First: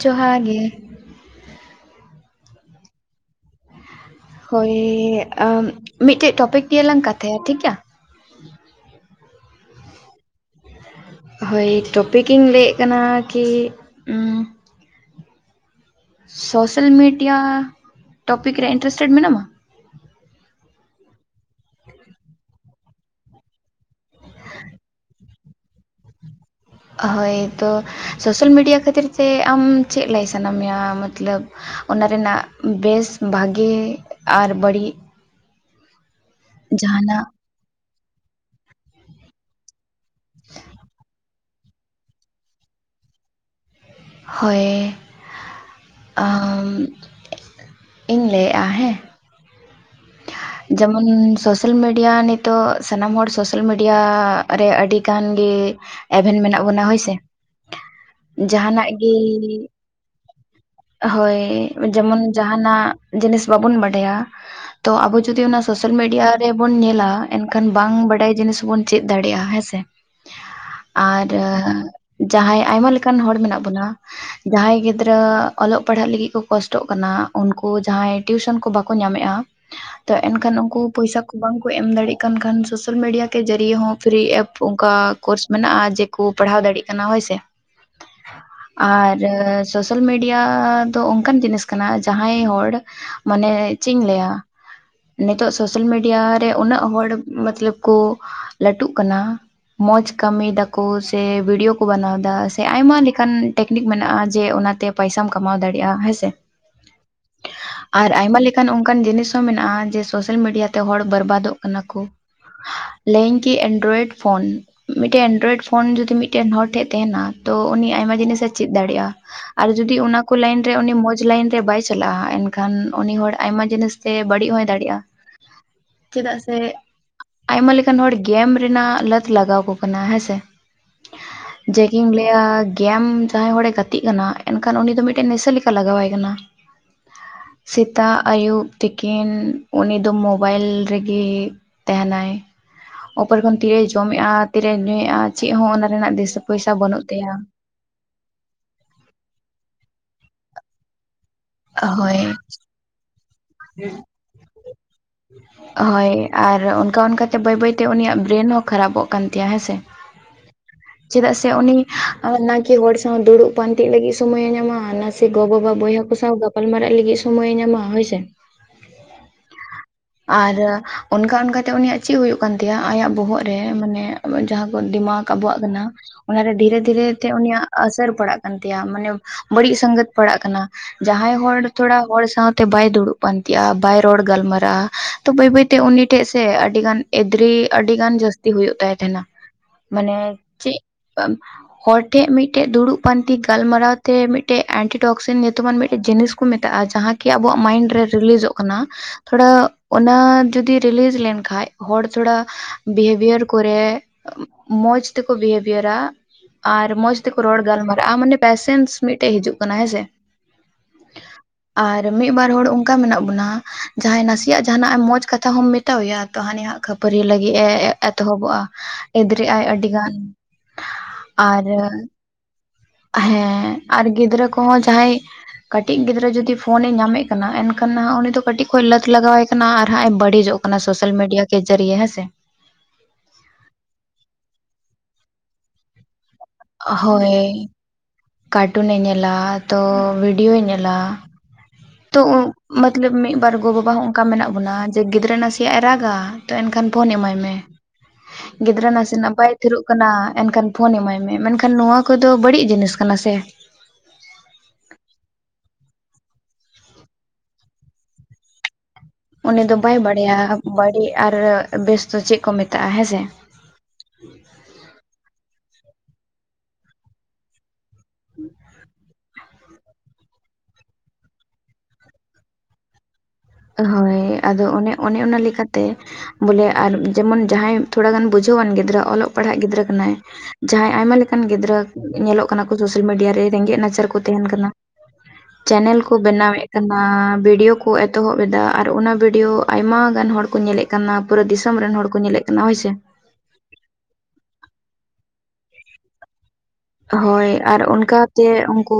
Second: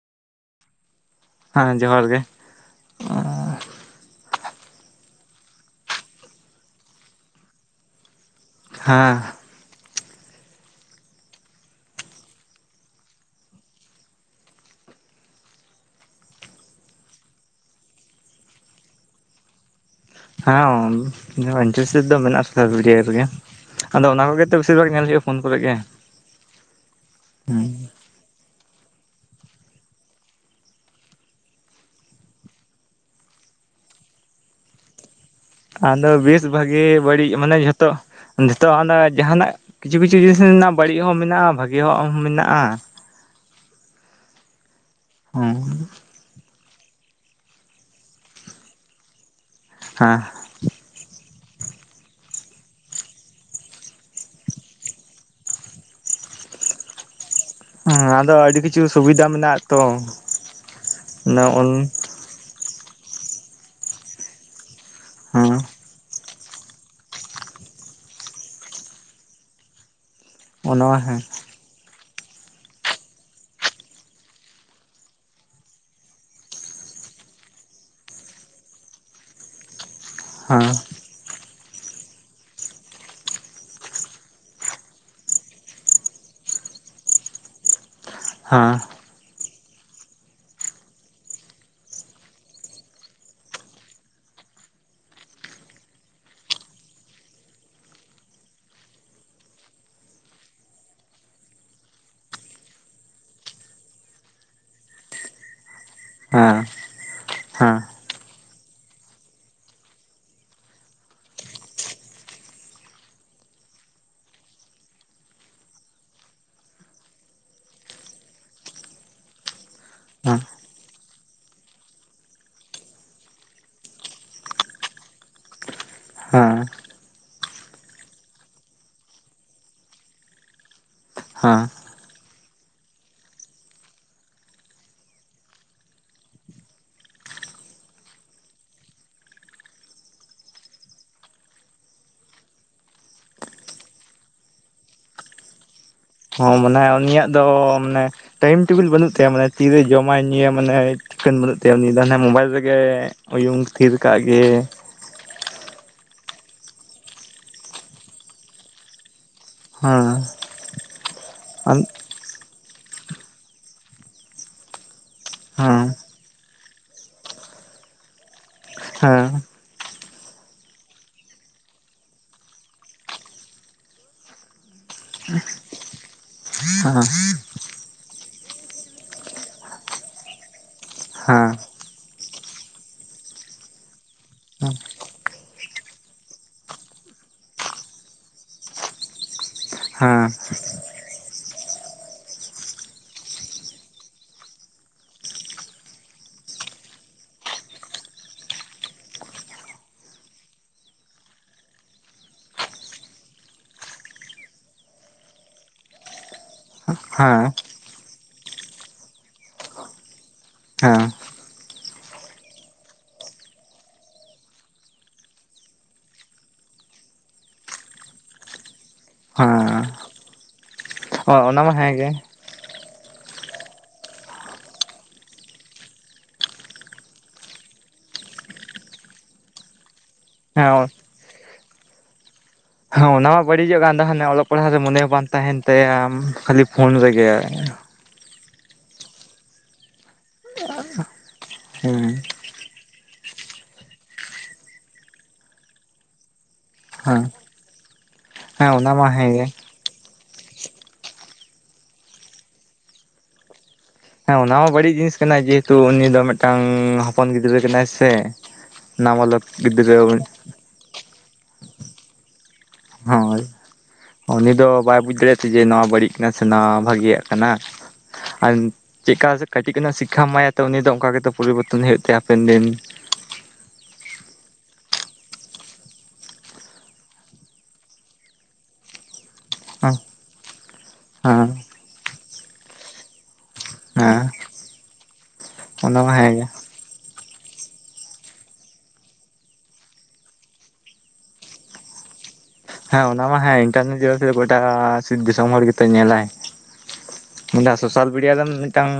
ᱡᱚᱦᱟᱨ ᱜᱮ᱾ ᱦᱟᱸ ᱡᱚᱦᱟᱨ ᱜᱮ᱾ ᱦᱳᱭ, ᱢᱤᱫᱽ ᱴᱮᱡ ᱴᱚᱯᱤᱠ ᱱᱤᱭᱮ ᱞᱟᱝ ᱠᱟᱛᱷᱟᱭᱟ ᱴᱷᱤᱠ ᱜᱮᱭᱟ᱾ ᱦᱟᱸ᱾ ᱦᱳᱭ ᱴᱚᱯᱤᱠ ᱤᱧ ᱞᱟᱹᱭᱮᱜ ᱠᱟᱱᱟ ᱠᱤ, ᱩᱸᱻ ᱥᱳᱥᱟᱞ ᱢᱮᱰᱤᱭᱟ ᱴᱚᱯᱤᱠ ᱨᱮ ᱤᱱᱴᱟᱨᱮᱥᱴᱮᱰ ᱢᱮᱱᱟᱢᱟ? ᱦᱮᱸ, ᱤᱱᱴᱟᱨᱮᱥᱴᱮᱰ ᱫᱚ ᱢᱮᱱᱟᱜᱼᱟ ᱥᱳᱥᱟᱞ ᱢᱮᱵᱤᱭᱟ ᱨᱮᱜᱮ᱾ ᱟᱫᱚ ᱚᱱᱟ ᱠᱚᱜᱮ ᱛᱚ ᱵᱮᱥᱤ ᱵᱷᱟᱜᱽ ᱧᱮᱞ ᱦᱳᱭᱳᱜᱼᱟ ᱯᱷᱳᱱ ᱠᱚᱨᱮ ᱜᱮ᱾ ᱦᱳᱭ ᱛᱚ, ᱥᱳᱥᱟᱞ ᱢᱤᱰᱤᱭᱟ ᱠᱷᱟᱹᱛᱤᱨ ᱛᱮ ᱟᱢ ᱪᱮᱫ ᱞᱟᱹᱭ ᱥᱟᱱᱟ ᱢᱮᱭᱟ ᱢᱚᱛᱞᱚᱵᱽ ᱚᱱᱟ ᱨᱮᱱᱟᱜ ᱵᱮᱥ ᱵᱷᱟᱜᱮ ᱟᱨ ᱵᱟᱹᱲᱤᱡ? ᱟᱫᱚ ᱵᱮᱥ ᱵᱷᱟᱜᱮ ᱡᱟᱦᱟᱱᱟᱜ ᱵᱟᱹᱲᱤᱡ ᱢᱟᱱᱮ ᱡᱷᱚᱛᱚ ᱡᱚᱛᱚ ᱚᱱᱟ ᱡᱟᱦᱟᱸᱱᱟᱜ ᱠᱤᱪᱷᱩ ᱠᱤᱪᱷᱩ ᱡᱤᱱᱤᱥ ᱨᱮᱱᱟᱜ ᱵᱟᱹᱲᱤᱡ ᱦᱚᱸ ᱢᱮᱱᱟᱜᱼᱟ ᱵᱷᱟᱜᱭᱟᱜ ᱦᱚᱸ ᱢᱮᱱᱟᱜᱼᱟ᱾ ᱦᱚᱭ᱾ ᱦᱩᱸ᱾ ᱟᱹᱻᱢ, ᱤᱧ ᱞᱟᱹᱭᱮᱜᱼᱟ ᱦᱮᱸ᱾ [inaudible] ᱡᱮᱢᱚᱱ ᱥᱳᱥᱟᱞ ᱢᱤᱰᱤᱭᱟ ᱱᱤᱛᱚᱜ ᱥᱟᱱᱟᱢ ᱦᱚᱲ ᱥᱳᱥᱟᱞ ᱢᱤᱰᱤᱭᱟ ᱨᱮ ᱟᱹᱰᱤᱜᱟᱱ ᱜᱮ ᱮᱵᱷᱮᱱ ᱢᱮᱱᱟᱜ ᱵᱚᱱᱟ ᱦᱳᱭ ᱥᱮ᱾ ᱦᱮᱸ ᱟᱫᱚ ᱟᱹᱰᱤ ᱠᱤᱪᱷᱩ ᱡᱟᱦᱟᱱᱟᱜ ᱜᱮ ᱥᱩᱵᱤᱫᱷᱟ ᱢᱮᱱᱟᱜᱼᱟ ᱛᱚ ᱦᱳᱭ ᱚᱱ ᱡᱮᱢᱚᱱ ᱡᱟᱦᱟᱱᱟᱜ ᱡᱤᱱᱤᱥ ᱵᱟᱵᱚᱱ ᱵᱟᱰᱟᱭᱟ ᱛᱚ ᱟᱵᱚ ᱡᱩᱫᱤ ᱦᱮᱸ ᱚᱱᱟ ᱥᱳᱥᱟᱞ ᱢᱤᱰᱤᱭᱟ ᱨᱮᱵᱚᱱ ᱧᱮᱞᱟ ᱮᱱᱠᱷᱟᱱ ᱵᱟᱝ ᱵᱟᱰᱟᱭ ᱡᱤᱱᱤᱥ ᱵᱚᱱ ᱪᱮᱫᱽ ᱫᱟᱲᱮᱭᱟᱜᱼᱟ ᱦᱮᱸ ᱥᱮ, ᱚᱱᱟ ᱦᱮᱸ ᱟᱨ ᱡᱟᱸᱦᱟᱸᱭ ᱟᱭᱢᱟ ᱞᱮᱠᱟᱱ ᱦᱚᱲ ᱢᱮᱱᱟᱜ ᱵᱚᱱᱟ᱾ ᱡᱟᱦᱟᱸᱭ ᱜᱤᱫᱽᱨᱟᱹ ᱚᱞᱚᱜ ᱯᱟᱲᱦᱟᱜ ᱞᱟᱹᱜᱤᱫ ᱠᱚ ᱠᱚᱥᱴᱚᱜ ᱠᱟᱱᱟ ᱩᱱᱠᱩ ᱡᱟᱦᱟᱸᱭ ᱴᱤᱭᱩᱥᱚᱱ ᱠᱚ ᱵᱟᱠᱚ ᱧᱟᱢᱮᱜᱼᱟ, ᱛᱚ ᱮᱱᱠᱷᱟᱱ ᱦᱮᱸ ᱩᱱᱠᱩ ᱯᱩᱭᱥᱟ ᱠᱚ ᱵᱟᱝᱠᱚ ᱮᱢ ᱫᱟᱲᱮᱭᱟᱜ ᱠᱟᱱ ᱠᱷᱟᱱ ᱥᱳᱥᱟᱞ ᱢᱤᱰᱤᱭᱟ ᱠᱮ ᱡᱟᱹᱨᱭᱮ ᱦᱚᱸ ᱯᱷᱤᱨᱤ ᱮᱯᱥ ᱚᱱᱠᱟ ᱠᱳᱨᱥ ᱢᱮᱱᱟᱜᱼᱟ ᱡᱮ ᱠᱩ ᱯᱟᱲᱦᱟᱣ ᱫᱟᱲᱮᱭᱟᱜ ᱠᱟᱱᱟ ᱦᱳᱭᱥᱮ, ᱦᱮᱸ ᱟᱨ ᱥᱳᱥᱟᱞ ᱢᱤᱰᱤᱭᱟ ᱫᱚ ᱚᱱᱠᱟᱱ ᱡᱤᱱᱤᱥ ᱠᱟᱱᱟ ᱡᱟᱦᱟᱸᱭ ᱦᱚᱲ ᱢᱟᱱᱮ ᱪᱮᱫᱽ ᱤᱧ ᱞᱟᱹᱭᱟ ᱱᱤᱛᱚᱜ ᱥᱳᱥᱟᱞ ᱢᱤᱰᱤᱭᱟ ᱨᱮ ᱩᱱᱟᱹᱜ ᱦᱚᱲ ᱢᱚᱛᱞᱚᱵ ᱠᱚ ᱞᱟᱹᱴᱩᱜ ᱠᱟᱱᱟ ᱢᱚᱡᱽ ᱠᱟᱹᱢᱤᱭ ᱫᱟᱠᱚ ᱥᱮ ᱵᱷᱤᱰᱭ ᱠᱚ ᱵᱮᱱᱟᱣ ᱫᱟ ᱥᱮ ᱟᱭᱢᱟ ᱞᱮᱠᱟᱱ ᱴᱮᱠᱱᱤᱠ ᱢᱮᱱᱟᱜ-ᱟ ᱡᱮ ᱚᱱᱟᱛᱮ ᱯᱚᱭᱥᱟᱢ ᱠᱟᱢᱟᱣ ᱫᱟᱲᱤᱟ ᱦᱮᱸᱥᱮ᱾ ᱦᱮᱸ ᱦᱮᱸ ᱟᱨ ᱟᱭᱢᱟ ᱞᱮᱠᱟᱱ ᱚᱝᱠᱟᱱ ᱡᱤᱱᱤᱥ ᱦᱚᱸ ᱢᱮᱱᱟ ᱟ ᱡᱮ ᱥᱳᱥᱟᱞ ᱢᱤᱰᱤᱭᱟ ᱛᱮ ᱦᱚᱲ ᱵᱚᱨᱵᱟᱫᱚᱜ ᱠᱟᱱᱟ ᱠᱚ᱾ ᱞᱟᱹᱤᱧ ᱠᱤ ᱮᱱᱰᱨᱚᱭᱮᱰ ᱯᱷᱳᱱ ᱢᱤᱫᱴᱮ ᱮᱱᱰᱨᱚᱭᱮᱰ ᱯᱷᱳᱱ ᱡᱚᱫᱤ ᱢᱤᱫᱴᱮᱱ ᱦᱚᱲ ᱴᱷᱮᱡ ᱛᱮᱦᱮᱱᱟ ᱛᱚ ᱩᱱᱤ ᱟᱭᱢᱟ ᱡᱤᱱᱤᱥᱮ ᱪᱤᱫ ᱫᱟᱲᱤᱟ᱾ ᱟᱨ ᱡᱩᱫᱤ ᱚᱱᱟᱠᱚ ᱞᱟᱭᱤᱱ ᱨᱮ ᱩᱱᱤ ᱢᱚᱸᱡᱽ ᱞᱟᱭᱤᱱ ᱨᱮ ᱵᱟᱭ ᱪᱟᱞᱟᱜᱟ ᱮᱱᱠᱷᱟᱱ ᱩᱱᱤ ᱦᱚᱲ ᱟᱭᱢᱟ ᱡᱤᱱᱤᱥ ᱥᱮ ᱵᱟᱹᱲᱤᱡ ᱦᱚᱭ ᱫᱟᱲᱤ-ᱟ᱾ ᱪᱮᱫᱟᱜ ᱥᱮ ᱦᱮᱸ ᱟᱭᱢᱟ ᱞᱮᱠᱟᱱ ᱦᱚᱲ ᱜᱮᱢ ᱨᱮᱱᱟᱜ ᱞᱟᱛ ᱞᱟᱜᱟᱣ ᱠᱚ ᱠᱟᱱᱟ ᱦᱮᱸᱥᱮ? ᱦᱮᱸ ᱡᱮ ᱠᱤᱧ ᱞᱟᱹᱭᱟ ᱜᱮᱢ ᱡᱟᱦᱟᱸᱭ ᱦᱚᱲᱮ ᱜᱟᱛᱤᱜ ᱠᱟᱱᱟ ᱮᱱᱠᱷᱟᱱ ᱩᱱᱤ ᱫᱚ ᱢᱤᱴᱮᱱ ᱱᱮᱥᱟᱹ ᱞᱮᱠᱟ ᱞᱟᱜᱟᱣᱟᱭ ᱠᱟᱱᱟ᱾ [unintelligible] ᱥᱮᱛᱟᱜ ᱟᱹᱭᱩᱵ ᱛᱤᱠᱤᱱ ᱩᱱᱤᱫᱚ ᱢᱚᱵᱟᱭᱤᱞ ᱨᱮᱜᱤ ᱛᱟᱦᱮᱱᱟᱭ᱾ ᱩᱯᱚᱨ ᱠᱷᱚᱱ ᱛᱤᱨᱮᱭ ᱡᱚᱢᱮ-ᱟ ᱛᱤᱨᱮᱭ ᱧᱩᱭᱮ-ᱟ ᱪᱤᱜ ᱦᱚᱸ ᱚᱱᱟ ᱨᱮᱱᱟᱜ ᱫᱤᱥᱟᱹ ᱯᱚᱭᱥᱟ ᱵᱟᱹᱱᱩᱜ ᱛᱟᱭᱟ᱾ ᱚ ᱢᱟᱱᱮ ᱴᱟᱹᱭᱤᱢ ᱴᱮᱵᱤᱞ ᱵᱟᱹᱱᱩᱜ ᱛᱟᱭᱟ ᱢᱟᱱᱮ ᱛᱤᱨᱮ ᱡᱚᱢᱟᱭ ᱧᱩᱭᱟ ᱢᱟᱱᱮ ᱴᱷᱤᱠᱟᱹᱱ ᱵᱟᱹᱱᱩᱜ ᱛᱭᱟ ᱩᱱᱤᱫᱚ ᱦᱟᱱᱮ ᱦᱳᱭ ᱢᱚᱵᱟᱭᱤᱞ ᱨᱮᱜᱮ ᱩᱭᱩᱝ ᱛᱷᱤᱨ ᱠᱟᱜ ᱜᱮ, ᱦᱳᱭ ᱟᱨ ᱚᱱᱠᱟ ᱚᱱᱠᱟᱛᱮ ᱵᱟᱹᱭ ᱵᱟᱹᱭᱛᱮ ᱩᱱᱤᱭᱟᱜ ᱵᱨᱮᱱ ᱦᱚᱸ ᱠᱷᱟᱨᱟᱯᱚᱜ ᱠᱟᱱ ᱛᱟᱭᱟ ᱦᱮᱸᱥᱮ? ᱦᱮᱸ ᱪᱮᱫᱟᱜ ᱥᱮ ᱩᱱᱤ ᱟᱢ ᱟᱨ ᱱᱟ ᱠᱤ ᱦᱚᱲ ᱥᱟᱶ ᱫᱩᱲᱩᱵ ᱯᱟᱱᱛᱮᱜ ᱞᱟᱹᱜᱤᱫ ᱥᱳᱢᱚᱭᱮ ᱧᱟᱢᱟ ᱥᱮ ᱜᱚ ᱵᱟᱵᱟ ᱦᱮᱸ ᱦᱮᱸ ᱵᱚᱭᱦᱟ ᱠᱚ ᱥᱟᱶ ᱜᱟᱞ ᱢᱟᱨᱟᱜ ᱞᱟᱹᱜᱤᱫ ᱥᱚᱢᱚᱭᱮ ᱧᱟᱢᱟ ᱦᱳᱭ ᱥᱮ᱾ [unintelligible] ᱟᱨ ᱚᱱᱠᱟ ᱚᱱᱠᱟᱛᱮ ᱩᱱᱤᱭᱟᱜ ᱪᱤ ᱦᱩᱭᱩᱜ ᱠᱟᱱ ᱛᱟᱭᱟ ᱟᱭᱟᱜ ᱵᱚᱦᱚᱜ ᱨᱮ ᱢᱟᱱᱮ ᱡᱟᱦᱟᱸ ᱠᱚ ᱫᱤᱢᱟᱜᱽ ᱟᱵᱚᱣᱟᱜ ᱠᱟᱱᱟ ᱚᱱᱟᱨᱮ ᱫᱷᱤᱨᱮ ᱦᱮᱸ ᱫᱷᱤᱨᱮ ᱛᱮ ᱩᱱᱤᱭᱟᱜ ᱟᱥᱟᱹᱨ ᱯᱟᱲᱟᱜ ᱠᱟᱱ ᱛᱟᱭᱟ ᱢᱟᱱᱮ ᱵᱟᱹᱲᱤᱡ ᱥᱟᱝᱜᱟᱛ ᱯᱟᱲᱟᱜ ᱠᱟᱱᱟ᱾ ᱡᱟᱦᱟᱸᱭ ᱦᱚᱲ ᱛᱷᱚᱲᱟ ᱦᱚᱲ ᱥᱟᱶᱛᱮ ᱵᱟᱭ ᱫᱩᱲᱩᱵ ᱯᱟᱱᱛᱤ ᱟ ᱵᱟᱭ ᱨᱚᱲ ᱜᱟᱞᱢᱟᱨᱟ ᱟ ᱛᱚ ᱵᱟᱹᱭ ᱵᱟᱹᱭᱛᱮ ᱩᱱᱤ ᱴᱷᱮᱡ ᱥᱮ ᱟᱹᱰᱤ ᱜᱟᱱ ᱮᱫᱽᱨᱤ ᱟᱹᱰᱤ ᱜᱟᱱ ᱡᱟᱹᱥᱛᱤ ᱦᱳᱭᱳᱜ ᱛᱟᱭ ᱛᱟᱦᱮᱸᱱᱟ᱾ ᱢᱟᱱᱮ ᱦᱮᱸ ᱪᱮᱫ ᱦᱚᱲ ᱴᱷᱮ ᱢᱤᱫ ᱴᱮᱡ ᱫᱩᱲᱩᱵ ᱯᱟᱱᱛᱤ ᱜᱟᱞᱢᱟᱨᱟᱣ ᱛᱮ ᱢᱤᱜᱴᱮᱡ ᱮᱱᱴᱤᱴᱚᱠᱥᱮᱱ ᱧᱩᱛᱩᱢᱟᱱ ᱢᱤᱫ ᱡᱤᱱᱤᱥ ᱠᱩ ᱢᱮᱛᱟᱜ-ᱟ ᱡᱟᱦᱟᱸ ᱠᱤ ᱟᱵᱚᱣᱟᱜ ᱢᱟᱭᱤᱱᱰ ᱨᱮ ᱨᱤᱞᱤᱡᱚᱜ ᱠᱟᱱᱟ ᱛᱷᱚᱲᱟ ᱚᱱᱟ ᱡᱩᱫᱤ ᱨᱤᱞᱤᱡᱽ ᱞᱮᱱᱠᱷᱟᱡ ᱦᱚᱲ ᱛᱷᱚᱲᱟ ᱵᱤᱦᱮᱵᱷᱤᱭᱟᱨ ᱠᱚᱨᱮᱜ ᱢᱚᱸᱡᱽ ᱛᱮᱠᱚ ᱵᱤᱦᱮᱵᱤᱦᱟᱨᱟ᱾ ᱟᱨ ᱢᱚᱸᱡᱽ ᱦᱮᱸ ᱛᱮᱠᱚ ᱨᱚᱲ ᱜᱟᱞ ᱢᱟᱨᱟᱜᱟ-ᱟ ᱢᱟᱱᱮ ᱯᱮᱥᱮᱱᱥ ᱢᱤᱴᱮᱡ ᱦᱤᱡᱩᱜ ᱠᱟᱱᱟ ᱦᱮᱸᱥᱮ, [unintelligible] ᱟᱨ ᱢᱤᱜ ᱵᱟᱨ ᱦᱚᱲ ᱚᱝᱠᱟ ᱢᱮᱱᱟᱜ ᱵᱚᱱᱟ ᱡᱟᱦᱟᱸᱭ ᱱᱟᱥᱮᱭᱟᱜ ᱡᱟᱦᱟᱱᱟᱜ ᱟᱢ ᱢᱚᱸᱡᱽ ᱠᱟᱛᱷᱟ ᱦᱚᱸᱢ ᱛᱟᱣᱭᱟ ᱛᱚ ᱦᱟᱱᱤ ᱦᱟᱜ ᱠᱷᱟᱹᱯᱟᱹᱨᱤ ᱞᱟᱹᱜᱤᱫ ᱮ ᱮᱛᱚᱦᱚᱵᱚᱜ-ᱟ ᱮᱫᱽᱨᱮ ᱟᱭ ᱦᱮᱸ ᱟᱹᱰᱤ ᱜᱟᱱ᱾ ᱚ ᱚᱱᱟ ᱟᱨ ᱢᱟ ᱦᱮᱸᱜᱮ, ᱦᱮᱸ ᱟᱨ ᱜᱤᱫᱽᱨᱟᱹ ᱠᱚᱦᱚᱸ ᱡᱟᱦᱟᱸᱭ ᱠᱟᱹᱴᱤᱡ ᱜᱤᱫᱽᱨᱟᱹ ᱡᱩᱫᱤ ᱯᱷᱳᱱᱮ ᱧᱟᱢᱮᱜ ᱠᱟᱱᱟ᱾ ᱮᱱᱠᱷᱟᱱ ᱩᱱᱤ ᱫᱚ ᱠᱟᱹᱴᱤᱡ ᱠᱷᱚᱡ ᱞᱟᱹᱛ ᱞᱟᱜᱟᱣᱟᱭ ᱠᱟᱱᱟ ᱟᱨ ᱦᱟᱸᱜ ᱮ ᱵᱟᱹᱲᱤᱡᱚᱜ ᱠᱟᱱᱟ᱾ ᱦᱮᱸ ᱥᱳᱥᱟᱞ ᱢᱤᱰᱤᱭᱟ ᱠᱮ ᱡᱟᱹᱨᱤᱭᱮ ᱦᱮᱸ ᱥᱮ᱾ ᱦᱚᱸ ᱚᱱᱟ ᱢᱟ ᱵᱟᱹᱲᱤᱡᱚᱜ ᱠᱟᱱ ᱛᱟᱦᱮᱱᱮ ᱚᱞᱚᱜ ᱯᱟᱲᱦᱟᱜ ᱨᱮ ᱢᱚᱱᱮ ᱦᱚᱸ ᱵᱟᱝ ᱛᱟᱦᱮᱱ ᱛᱟᱭᱟ ᱠᱷᱟᱹᱞᱤ ᱯᱷᱳᱱ ᱨᱮᱜᱮ ᱦᱳᱭ ᱠᱟᱴᱩᱱᱮ ᱧᱮᱞᱟ ᱛᱚ ᱵᱷᱤᱰᱤᱭᱳᱭ ᱧᱮᱞᱟ᱾ ᱦᱩᱸ ᱢᱚᱛᱞᱚᱵᱽ ᱢᱤᱜ ᱵᱟᱨ ᱜᱚ ᱵᱟᱵᱟ ᱦᱚᱸᱚᱝᱠᱟ ᱢᱮᱱᱟᱜ ᱵᱚᱱᱟ ᱡᱮ ᱜᱤᱫᱽᱨᱟᱹ ᱱᱟᱥᱮᱭᱟᱜ ᱮ ᱨᱟᱜᱟ᱾ ᱛᱚ ᱮᱱᱠᱷᱟᱱ ᱯᱷᱳᱱ ᱦᱮᱸ ᱮᱢᱟᱭ ᱢᱮ᱾ ᱦᱮᱸ ᱜᱤᱫᱽᱨᱟᱹ ᱚᱱᱟ ᱢᱟ ᱱᱟᱥᱮᱱᱟᱜ ᱦᱮᱸᱜᱮ ᱵᱟᱭ ᱛᱷᱤᱨᱚᱜ ᱠᱟᱱᱟ᱾ ᱮᱱᱠᱷᱟᱱ ᱯᱷᱳᱱ ᱮᱢᱟᱭ ᱢᱮ᱾ ᱢᱮᱱᱠᱷᱟᱱ ᱱᱚᱣᱟ ᱠᱚᱫᱚ ᱵᱟᱹᱲᱤᱡ ᱡᱤᱱᱤᱥ ᱠᱟᱱᱟ ᱥᱮ᱾ ᱦᱮᱸ ᱚᱱᱟ ᱢᱟ ᱵᱟᱹᱲᱤᱡ ᱡᱤᱱᱤᱥ ᱠᱟᱱᱟᱭ᱾ ᱡᱮᱦᱮᱛᱩ ᱩᱱᱤ ᱫᱚ ᱢᱤᱫᱴᱟᱝ ᱦᱚᱯᱚᱱ ᱜᱤᱫᱽᱨᱟᱹ ᱠᱟᱱᱟᱭ ᱥᱮ᱾ ᱱᱟᱵᱟᱞᱚᱠ ᱩᱱᱤ ᱫᱚ ᱵᱟᱭ [unintelligible] ᱵᱟᱲᱟᱭᱟ ᱵᱟᱹᱲᱤᱡ ᱟᱨ ᱵᱮᱥ ᱫᱚ ᱪᱮᱫ ᱠᱚ ᱢᱮᱛ ᱦᱳᱭ ᱩᱱᱤ ᱫᱚ ᱵᱟᱭ ᱵᱩᱡᱽ ᱫᱟᱲᱮᱭᱟᱜ ᱛᱮ ᱡᱮ ᱱᱚᱣᱟ ᱵᱟᱹᱲᱤᱡ ᱠᱟᱱᱟ ᱥᱮ ᱱᱚᱣᱟ ᱵᱷᱟᱜᱤᱭᱟᱜ ᱠᱟᱱᱟ᱾ ᱟᱨ ᱪᱮᱜᱠᱟ ᱠᱟᱹᱴᱤᱡ ᱠᱷᱚᱱᱟᱜ ᱥᱤᱠᱷᱟᱢ ᱮᱢᱟᱭᱟ᱾ ᱛᱚ ᱩᱱᱤ ᱫᱚ ᱚᱱᱠᱟ ᱜᱮᱛᱚ ᱯᱚᱨᱤᱵᱚᱨᱛᱚᱱ ᱦᱩᱭᱩᱜ ᱛᱟᱭᱟ ᱦᱟᱯᱮᱱ ᱫᱤᱱ᱾ ᱦᱳᱭ ᱟᱫᱚ ᱚᱱᱮ ᱚᱱᱮ ᱚᱱᱟ ᱞᱮᱠᱟᱛᱮ ᱵᱚᱞᱮ ᱟᱨ ᱡᱮᱢᱚᱱ ᱡᱟᱦᱟᱸᱭ ᱛᱷᱚᱲᱟ ᱜᱟᱱ ᱵᱩᱡᱷᱟᱹᱣᱟᱱ ᱜᱤᱫᱽᱨᱟᱹ ᱚᱞᱚᱜ ᱯᱟᱲᱦᱟᱜ ᱜᱤᱫᱽᱨᱟᱹ ᱠᱟᱱᱟᱭ ᱡᱟᱦᱟᱸᱭ ᱟᱭᱢᱟ ᱞᱮᱠᱟᱱ ᱦᱮᱸ ᱜᱤᱫᱽᱨᱟᱹ ᱧᱮᱞᱚᱜ ᱠᱟᱱᱟ ᱠᱚ ᱥᱳᱥᱟᱞ ᱢᱤᱰᱤᱭᱟ ᱨᱮ ᱨᱮᱸᱜᱮᱜ ᱱᱟᱪᱟᱨ ᱠᱚ ᱦᱮᱸ ᱛᱟᱦᱮᱱ ᱠᱟᱱᱟ᱾ ᱪᱮᱱᱮᱞ ᱚᱱᱟ ᱢᱟ ᱠᱚ ᱦᱮᱸ ᱜᱮ ᱵᱮᱱᱟᱣᱮᱜ ᱠᱟᱱᱟ ᱵᱤᱰᱤᱭᱳ ᱠᱚ ᱮᱛᱚᱦᱚᱵ ᱮᱫᱟ ᱟᱨ ᱚᱱᱟ ᱵᱷᱤᱰᱭᱳ ᱟᱭᱢᱟ ᱜᱟᱱ ᱦᱚᱲ ᱠᱚ ᱧᱮᱞᱮᱜ ᱠᱟᱱᱟ᱾ ᱯᱩᱨᱟᱹ ᱫᱤᱥᱚᱢ ᱨᱮᱱ ᱦᱚᱲ ᱠᱚ ᱧᱮᱞᱮᱜ ᱠᱟᱱᱟ ᱦᱳᱭ ᱥᱮ ᱦᱮᱸ ᱚᱱᱟ ᱦᱚ ᱦᱮᱸ ᱤᱱᱴᱟᱨᱱᱮᱴ [unintelligible] ᱜᱚᱴᱟ ᱫᱤᱥᱚᱢ ᱦᱚᱲ ᱜᱮᱛᱚᱭ ᱧᱮᱞᱟᱭ᱾ ᱦᱳᱭ ᱟᱨ ᱥᱳᱥᱟᱞ ᱢᱤᱰᱤᱭᱟ ᱫᱚ ᱚᱱᱠᱟᱛᱮ ᱢᱤᱫᱴᱟᱱ ᱩᱱᱠᱩ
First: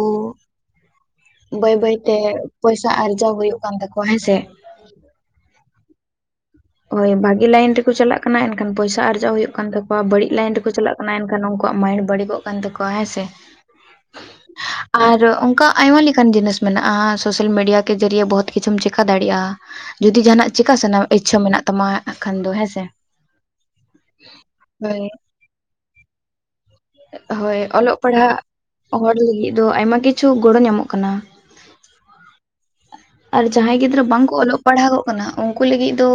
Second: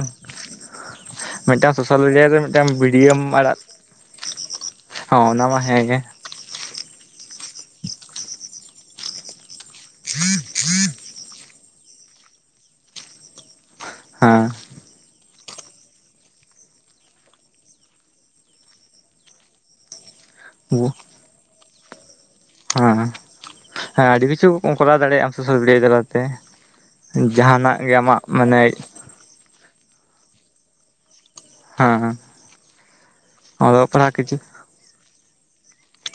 ᱢᱤᱫᱴᱟᱝ ᱵᱟᱹᱭ ᱥᱳᱥᱟᱞ ᱵᱟᱹᱭᱛᱮ ᱢᱤᱰᱤᱭᱟ ᱨᱮ ᱢᱤᱫᱴᱟᱝ ᱯᱚᱭᱥᱟ ᱵᱷᱤᱰᱭᱳᱢ ᱟᱨᱡᱟᱣ ᱦᱩᱭᱩᱜ ᱟᱲᱟᱜ ᱠᱟᱱ ᱛᱟᱠᱚᱣᱟ ᱦᱮᱸᱥᱮ ᱦᱚᱸ ᱚᱱᱟᱢᱟ ᱦᱮᱸᱜᱮ ᱦᱳᱭ ᱵᱷᱟᱹᱜᱤ ᱞᱟᱭᱤᱱ ᱨᱮᱠᱚ ᱪᱟᱞᱟᱜ ᱠᱟᱱᱟ᱾ ᱮᱱᱠᱷᱟᱱ ᱯᱚᱭᱥᱟ ᱟᱨᱡᱟᱣ ᱦᱩᱭᱩᱜ ᱠᱟᱱ ᱛᱟᱠᱚᱣᱟ᱾ ᱵᱟᱹᱲᱤᱡ ᱞᱟᱭᱤᱱ ᱨᱮᱠᱚ ᱪᱟᱞᱟᱜ ᱚᱱᱟ ᱮᱱᱠᱷᱟᱱ ᱩᱱᱠᱩᱣᱟᱜ ᱢᱟᱭᱤᱱᱰ ᱵᱟᱹᱲᱤᱜᱚᱜ ᱠᱟᱱ ᱛᱟᱠᱚᱣᱟ ᱦᱮᱸ ᱥᱮ᱾ ᱦᱮᱸ ᱟᱨ ᱚᱱᱠᱟ ᱟᱭᱢᱟ ᱞᱮᱠᱟᱱ ᱡᱤᱱᱤᱥ ᱢᱮᱱᱟᱜᱼᱟ᱾ ᱥᱳᱥᱟᱞ ᱢᱤᱰᱤᱭᱟ ᱠᱮ ᱡᱟᱹᱨᱤᱭᱮ ᱵᱚᱦᱩᱛ ᱠᱤᱪᱷᱩᱢ ᱪᱮᱠᱟ ᱫᱟᱲᱮᱜᱼᱟ᱾ ᱡᱩᱫᱤ ᱡᱟᱦᱟᱸᱱᱟᱜ ᱪᱤᱠᱟ ᱥᱟᱱᱟ ᱤᱪᱪᱷᱟᱹ ᱢᱮᱱᱟᱜ ᱛᱟᱢᱟ ᱠᱷᱟᱱ ᱫᱚ ᱦᱮᱸᱥᱮ᱾ ᱦᱮᱸ ᱦᱮᱸ ᱟᱹᱰᱤ ᱠᱤᱪᱷᱩᱢ ᱠᱚᱨᱟᱣ ᱫᱟᱲᱮᱭᱟᱜᱼᱟ᱾ ᱟᱢ ᱥᱳᱥᱟᱞ ᱢᱤᱰᱤᱭᱟ ᱪᱟᱞᱟᱛᱮ ᱦᱳᱭ ᱡᱟᱦᱟᱸᱱᱟᱜ ᱜᱮ ᱚᱞᱚᱜ ᱟᱢᱟᱜ ᱯᱟᱲᱦᱟᱜ ᱢᱟᱱᱮ ᱦᱚᱲ ᱞᱟᱹᱜᱤᱫ ᱫᱚ ᱟᱭᱢᱟ ᱠᱤᱪᱷᱩ ᱜᱚᱲᱚ ᱧᱟᱢᱚᱜ ᱠᱟᱱᱟ᱾ ᱦᱮᱸ ᱟᱨ ᱡᱟᱦᱟᱸᱭ ᱚᱞᱚᱜ ᱜᱤᱫᱽᱨᱟᱹ ᱯᱟᱲᱦᱟᱜ ᱵᱟᱝᱠᱚ ᱠᱤᱪᱷᱩ ᱚᱞᱚᱜ ᱯᱟᱲᱦᱟᱜᱚᱜ ᱠᱟᱱᱟ ᱩᱱᱠᱩ ᱞᱟᱹᱜᱤᱜ ᱫᱚ